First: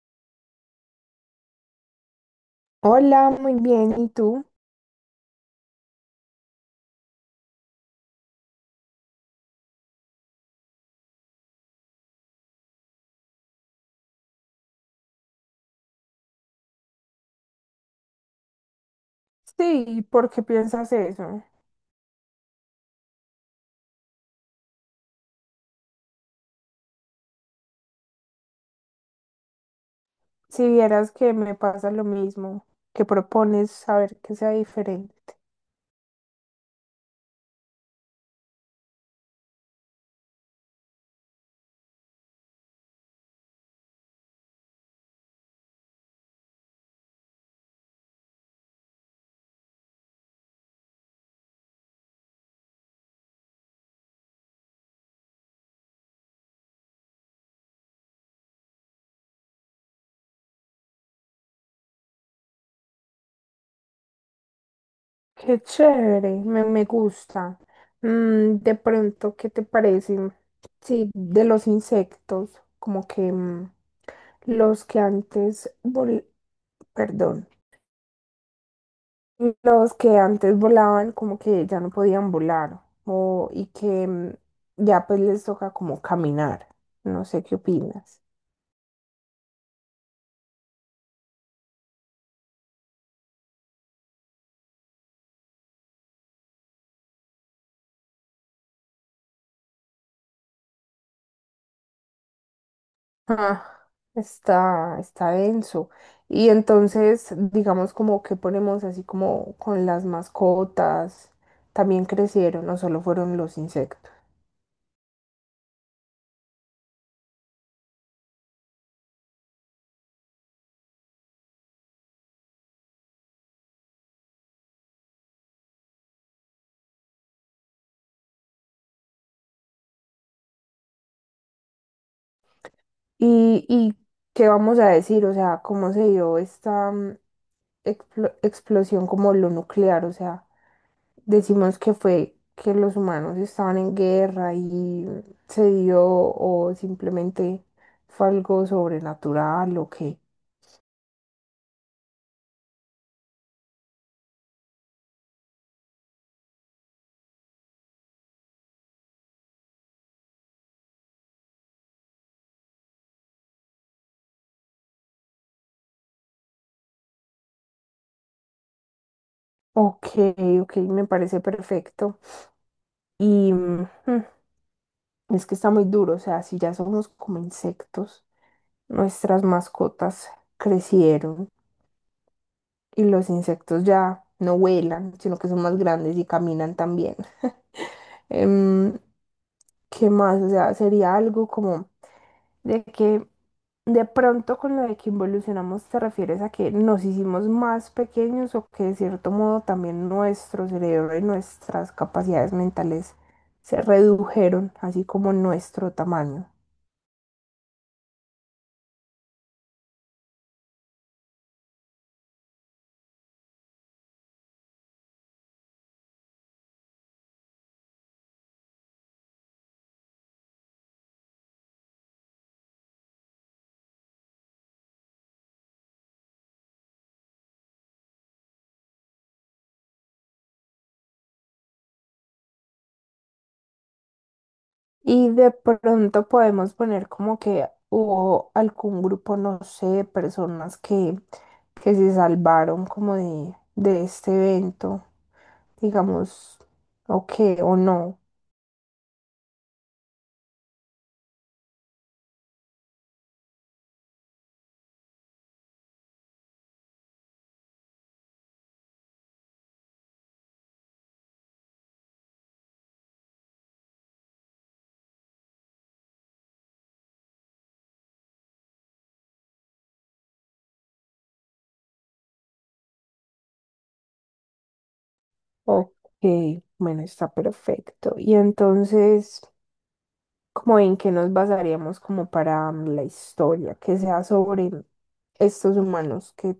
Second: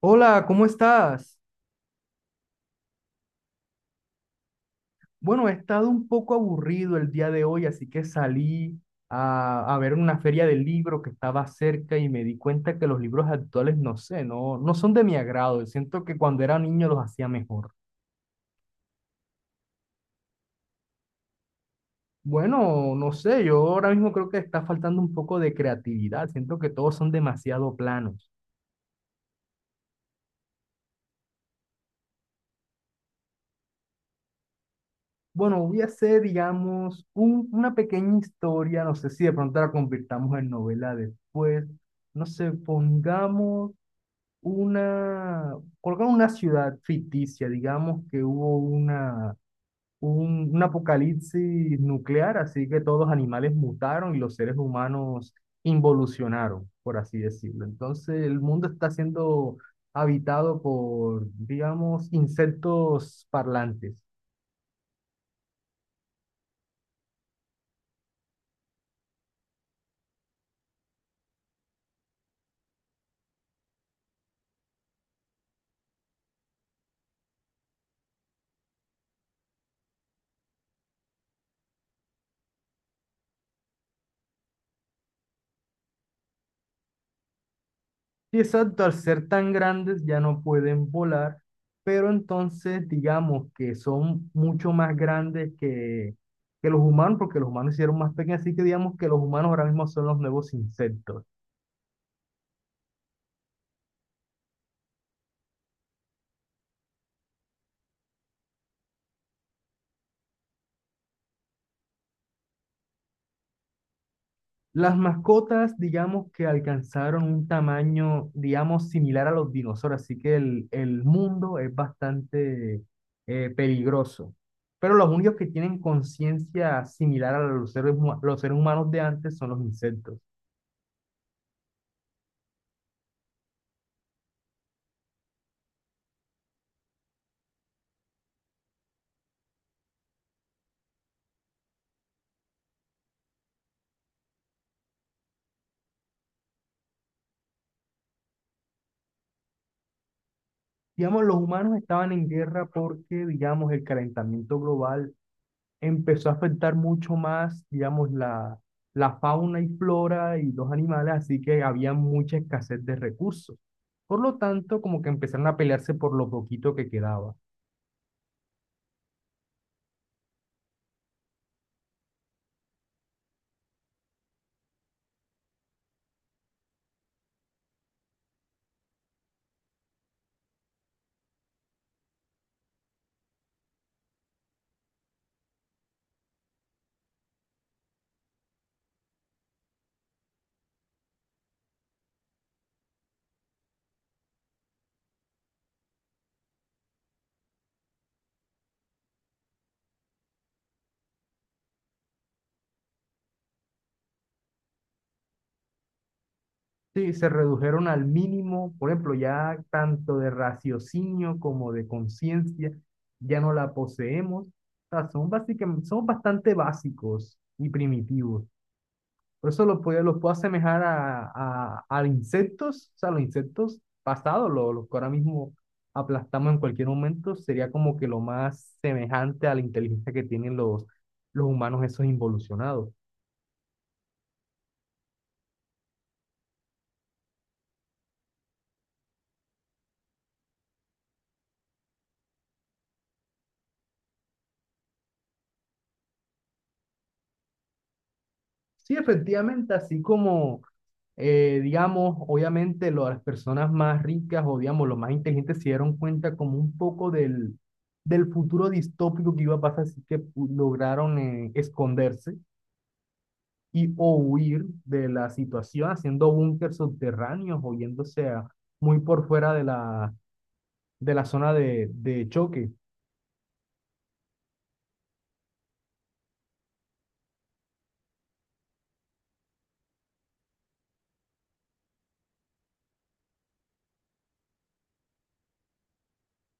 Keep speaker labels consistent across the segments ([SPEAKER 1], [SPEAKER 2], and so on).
[SPEAKER 1] Hola, ¿cómo estás?
[SPEAKER 2] Hola, muy bien. ¿Y tú?
[SPEAKER 1] Bueno, he estado un poco aburrido el día de hoy, así que salí a ver una feria de libro que estaba cerca y me di cuenta que los libros actuales, no sé, no son de mi agrado. Siento que cuando era niño los hacía mejor.
[SPEAKER 2] Sí, ¿por qué piensas eso?
[SPEAKER 1] Bueno, no sé, yo ahora mismo creo que está faltando un poco de creatividad. Siento que todos son demasiado planos.
[SPEAKER 2] Si vieras que me pasa lo mismo, que propones saber que sea diferente.
[SPEAKER 1] Bueno, voy a hacer, digamos, una pequeña historia. No sé si de pronto la convirtamos en novela después. No sé, pongamos una, colocar una ciudad ficticia, digamos que hubo una, un apocalipsis nuclear, así que todos los animales mutaron y los seres humanos involucionaron, por así decirlo. Entonces el mundo está siendo habitado por, digamos, insectos parlantes.
[SPEAKER 2] Qué chévere, me gusta. De pronto, ¿qué te parece? Sí, de los insectos, como que los que antes, perdón. Los que antes volaban como que ya no podían volar o, y que ya pues les toca como caminar. No sé qué opinas.
[SPEAKER 1] Sí, exacto, al ser tan grandes ya no pueden volar, pero entonces digamos que son mucho más grandes que los humanos, porque los humanos se hicieron más pequeños, así que digamos que los humanos ahora mismo son los nuevos insectos.
[SPEAKER 2] Ah, está denso. Y entonces, digamos como que ponemos así como con las mascotas, también crecieron, no solo fueron los insectos.
[SPEAKER 1] Las mascotas, digamos que alcanzaron un tamaño, digamos, similar a los dinosaurios, así que el mundo es bastante peligroso. Pero los únicos que tienen conciencia similar a los seres, los seres humanos de antes son los insectos.
[SPEAKER 2] ¿Y qué vamos a decir? O sea, ¿cómo se dio esta explosión como lo nuclear? O sea. Decimos que fue que los humanos estaban en guerra y se dio, o simplemente fue algo sobrenatural o qué.
[SPEAKER 1] Digamos, los humanos estaban en guerra porque, digamos, el calentamiento global empezó a afectar mucho más, digamos, la fauna y flora y los animales, así que había mucha escasez de recursos. Por lo tanto, como que empezaron a pelearse por lo poquito que quedaba.
[SPEAKER 2] Ok, ok, me parece perfecto. Y es que está muy duro, o sea, si ya somos como insectos, nuestras mascotas crecieron y los insectos ya no vuelan, sino que son más grandes y caminan también. Em, ¿Qué más? O sea, sería algo como de que de pronto con lo de que involucionamos te refieres a que nos hicimos más pequeños, o que de cierto modo también nuestro cerebro y nuestras capacidades mentales se redujeron, así como nuestro tamaño.
[SPEAKER 1] Sí, se redujeron al mínimo, por ejemplo, ya tanto de raciocinio como de conciencia, ya no la poseemos. O sea, son básicamente, somos bastante básicos y primitivos. Por eso lo puedo asemejar a, a insectos, o sea, los insectos pasados, los que ahora mismo aplastamos en cualquier momento, sería como que lo más semejante a la inteligencia que tienen los humanos esos involucionados.
[SPEAKER 2] Y de pronto podemos poner como que hubo algún grupo, no sé, de personas que se salvaron como de este evento, digamos, o qué, o no.
[SPEAKER 1] Sí, efectivamente, así como, digamos, obviamente las personas más ricas o, digamos, los más inteligentes se dieron cuenta como un poco del, del futuro distópico que iba a pasar, así que lograron esconderse y o huir de la situación haciendo búnkers subterráneos o muy por fuera de la zona de choque.
[SPEAKER 2] Ok, bueno, está perfecto. Y entonces, como en qué nos basaríamos como para la historia, que sea sobre estos humanos que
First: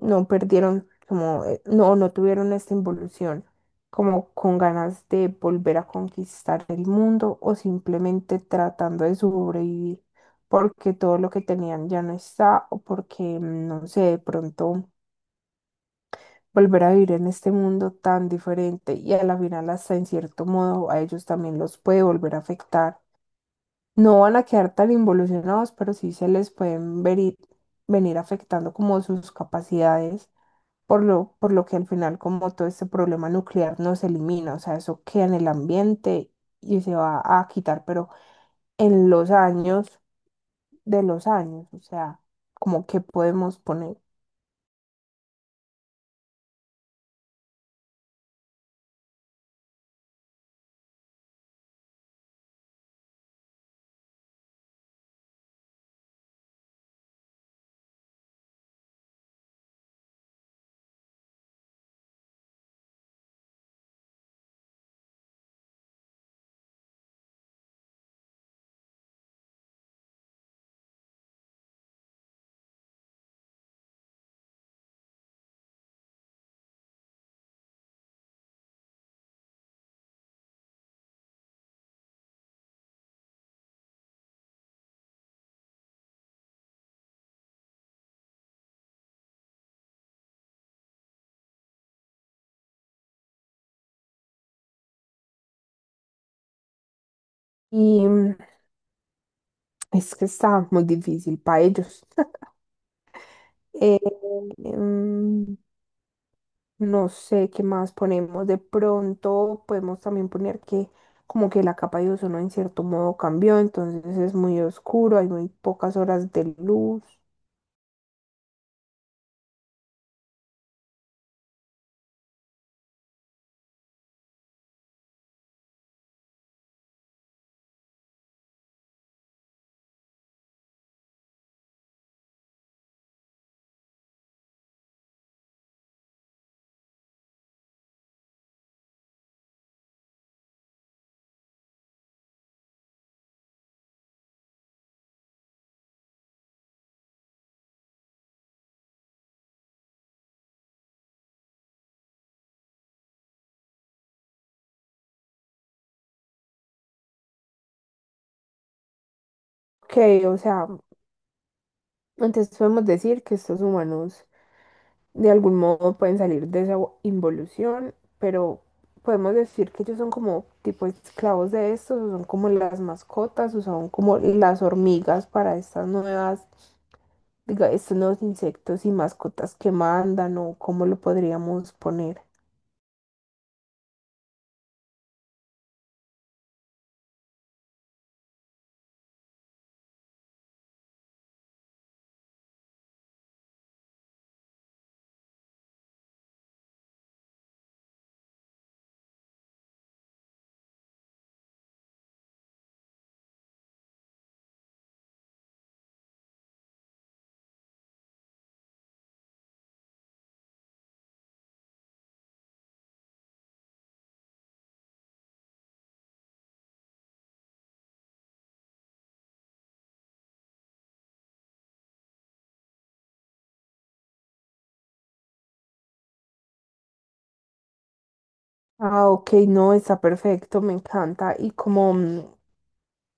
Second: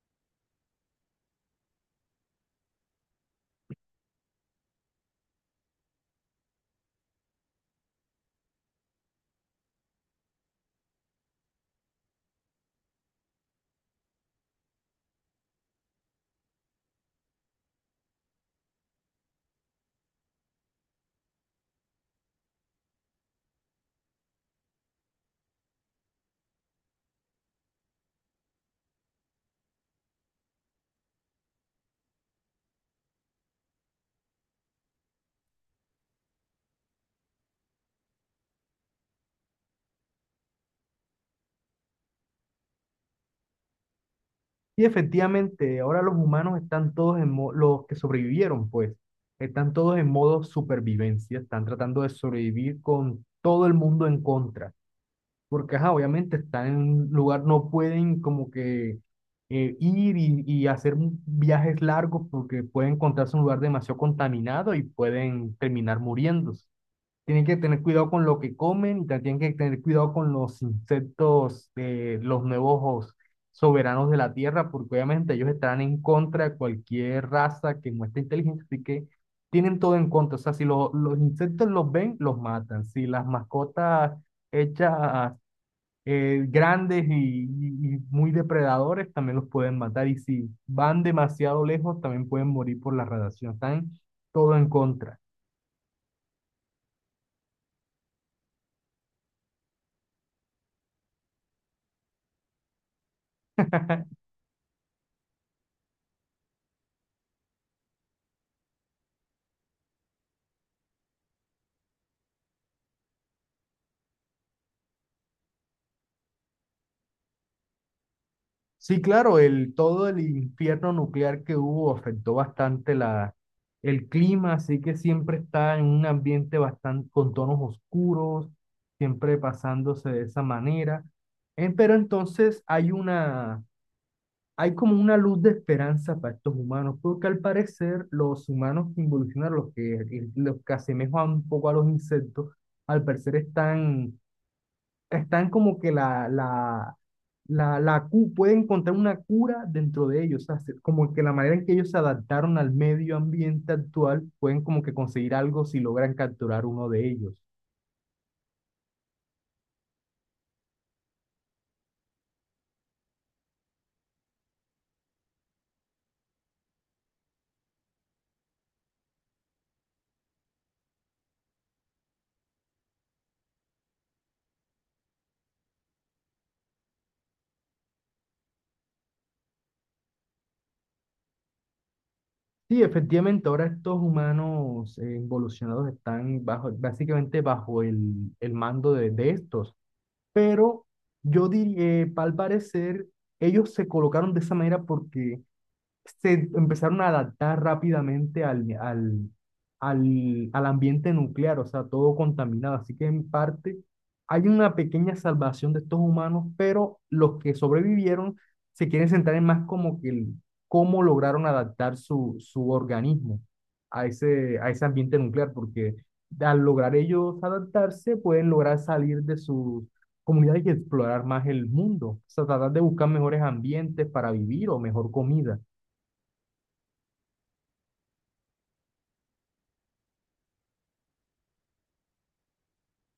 [SPEAKER 2] no perdieron, como no, no tuvieron esta involución, como con ganas de volver a conquistar el mundo o simplemente tratando de sobrevivir, porque todo lo que tenían ya no está, o porque, no sé, de pronto volver a vivir en este mundo tan diferente, y a la final hasta en cierto modo a ellos también los puede volver a afectar. No van a quedar tan involucionados, pero sí se les pueden ver venir afectando como sus capacidades, por lo que al final como todo este problema nuclear no se elimina, o sea, eso queda en el ambiente y se va a quitar, pero en los años de los años, o sea, como que podemos poner.
[SPEAKER 1] Y efectivamente, ahora los humanos están todos en los que sobrevivieron, pues, están todos en modo supervivencia, están tratando de sobrevivir con todo el mundo en contra. Porque ajá, obviamente están en un lugar, no pueden como que ir y hacer viajes largos porque pueden encontrarse en un lugar demasiado contaminado y pueden terminar muriéndose. Tienen que tener cuidado con lo que comen y también tienen que tener cuidado con los insectos, los nuevos soberanos de la Tierra, porque obviamente ellos estarán en contra de cualquier raza que muestre inteligencia, así que tienen todo en contra. O sea, si los insectos los ven, los matan. Si las mascotas hechas grandes y, y muy depredadores también los pueden matar. Y si van demasiado lejos, también pueden morir por la radiación. Están todo en contra.
[SPEAKER 2] Y es que está muy difícil para ellos. Eh, em, No sé qué más ponemos. De pronto podemos también poner que como que la capa de ozono en cierto modo cambió, entonces es muy oscuro, hay muy pocas horas de luz.
[SPEAKER 1] Sí, claro, el, todo el infierno nuclear que hubo afectó bastante la, el clima, así que siempre está en un ambiente bastante con tonos oscuros, siempre pasándose de esa manera. Pero entonces hay una, hay como una luz de esperanza para estos humanos, porque al parecer los humanos que involucionaron, los que asemejan un poco a los insectos, al parecer están, están como que la pueden encontrar una cura dentro de ellos, o sea, como que la manera en que ellos se adaptaron al medio ambiente actual, pueden como que conseguir algo si logran capturar uno de ellos.
[SPEAKER 2] Ok, o sea, entonces podemos decir que estos humanos de algún modo pueden salir de esa involución, pero podemos decir que ellos son como tipo esclavos de estos, o son como las mascotas, o son como las hormigas para estas nuevas diga, estos nuevos insectos y mascotas que mandan, o cómo lo podríamos poner.
[SPEAKER 1] Sí, efectivamente, ahora estos humanos involucionados están bajo, básicamente bajo el mando de estos. Pero yo diría, al parecer, ellos se colocaron de esa manera porque se empezaron a adaptar rápidamente al ambiente nuclear, o sea, todo contaminado. Así que en parte hay una pequeña salvación de estos humanos, pero los que sobrevivieron se quieren centrar en más como que cómo lograron adaptar su, su organismo a ese ambiente nuclear, porque al lograr ellos adaptarse, pueden lograr salir de sus comunidades y explorar más el mundo, o sea, tratar de buscar mejores ambientes para vivir o mejor comida.
[SPEAKER 2] Ah, ok, no, está perfecto, me encanta. Y como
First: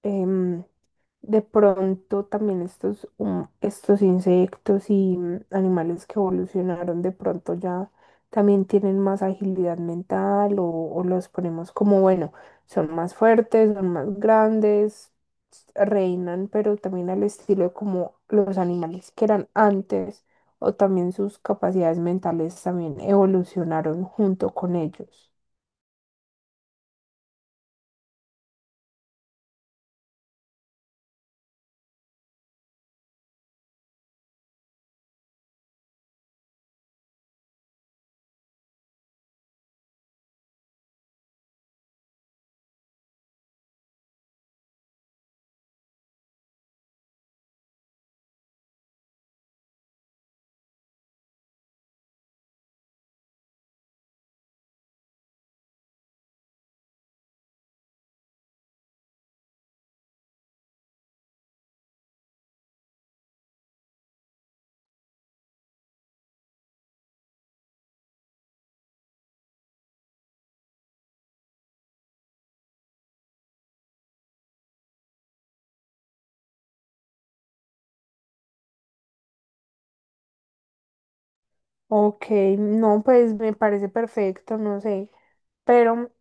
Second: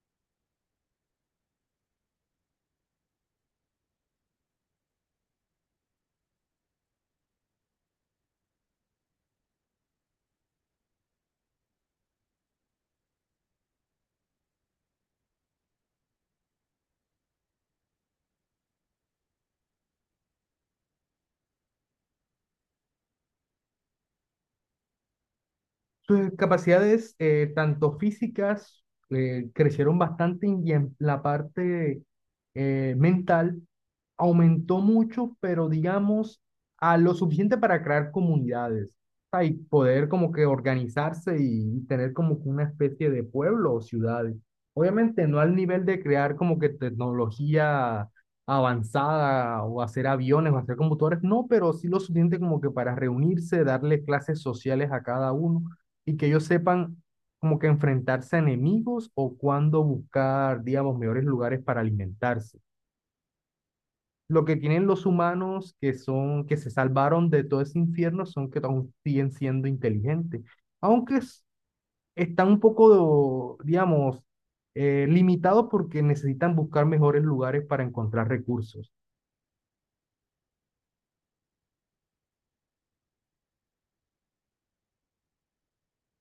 [SPEAKER 2] em, de pronto también estos insectos y animales que evolucionaron de pronto ya también tienen más agilidad mental, o los ponemos como, bueno, son más fuertes, son más grandes, reinan, pero también al estilo de como los animales que eran antes, o también sus capacidades mentales también evolucionaron junto con ellos.
[SPEAKER 1] Sus capacidades, tanto físicas, crecieron bastante y en la parte mental aumentó mucho, pero digamos, a lo suficiente para crear comunidades, ah, y poder como que organizarse y tener como que una especie de pueblo o ciudades. Obviamente no al nivel de crear como que tecnología avanzada o hacer aviones o hacer computadores, no, pero sí lo suficiente como que para reunirse, darle clases sociales a cada uno y que ellos sepan como que enfrentarse a enemigos o cuándo buscar, digamos, mejores lugares para alimentarse. Lo que tienen los humanos que son, que se salvaron de todo ese infierno son que aún siguen siendo inteligentes, aunque están un poco, digamos, limitados porque necesitan buscar mejores lugares para encontrar recursos.
[SPEAKER 2] Ok, no, pues me parece perfecto, no sé, pero.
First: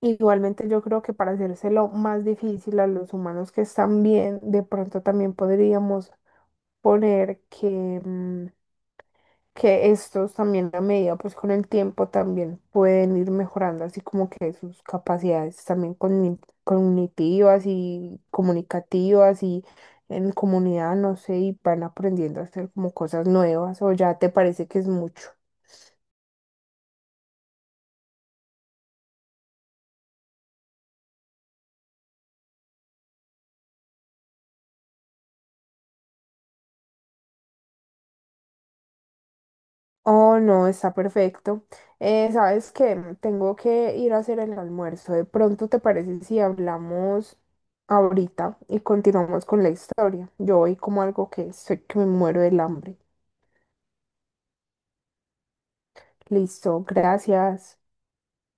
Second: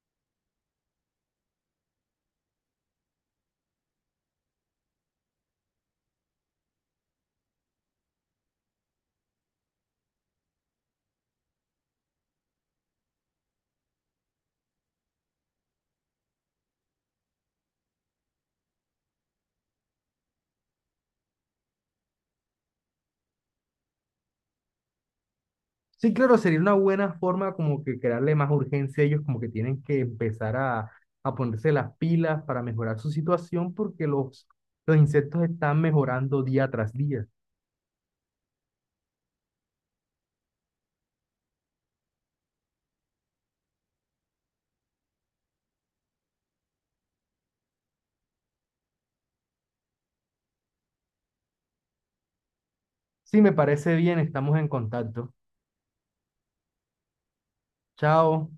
[SPEAKER 2] Igualmente yo creo que para hacérselo más difícil a los humanos que están bien, de pronto también podríamos poner que, que estos también a medida, pues con el tiempo también pueden ir mejorando, así como que sus capacidades también cognitivas y comunicativas y en comunidad, no sé, y van aprendiendo a hacer como cosas nuevas, o ya te parece que es mucho.
[SPEAKER 1] Sí, claro, sería una buena forma como que crearle más urgencia a ellos, como que tienen que empezar a ponerse las pilas para mejorar su situación porque los insectos están mejorando día tras día.
[SPEAKER 2] Oh, no, está perfecto. ¿Sabes qué? Tengo que ir a hacer el almuerzo. De pronto, ¿te parece si hablamos ahorita y continuamos con la historia? Yo voy como algo que estoy que me muero del hambre.
[SPEAKER 1] Sí, me parece bien, estamos en contacto.
[SPEAKER 2] Listo, gracias.
[SPEAKER 1] Chao.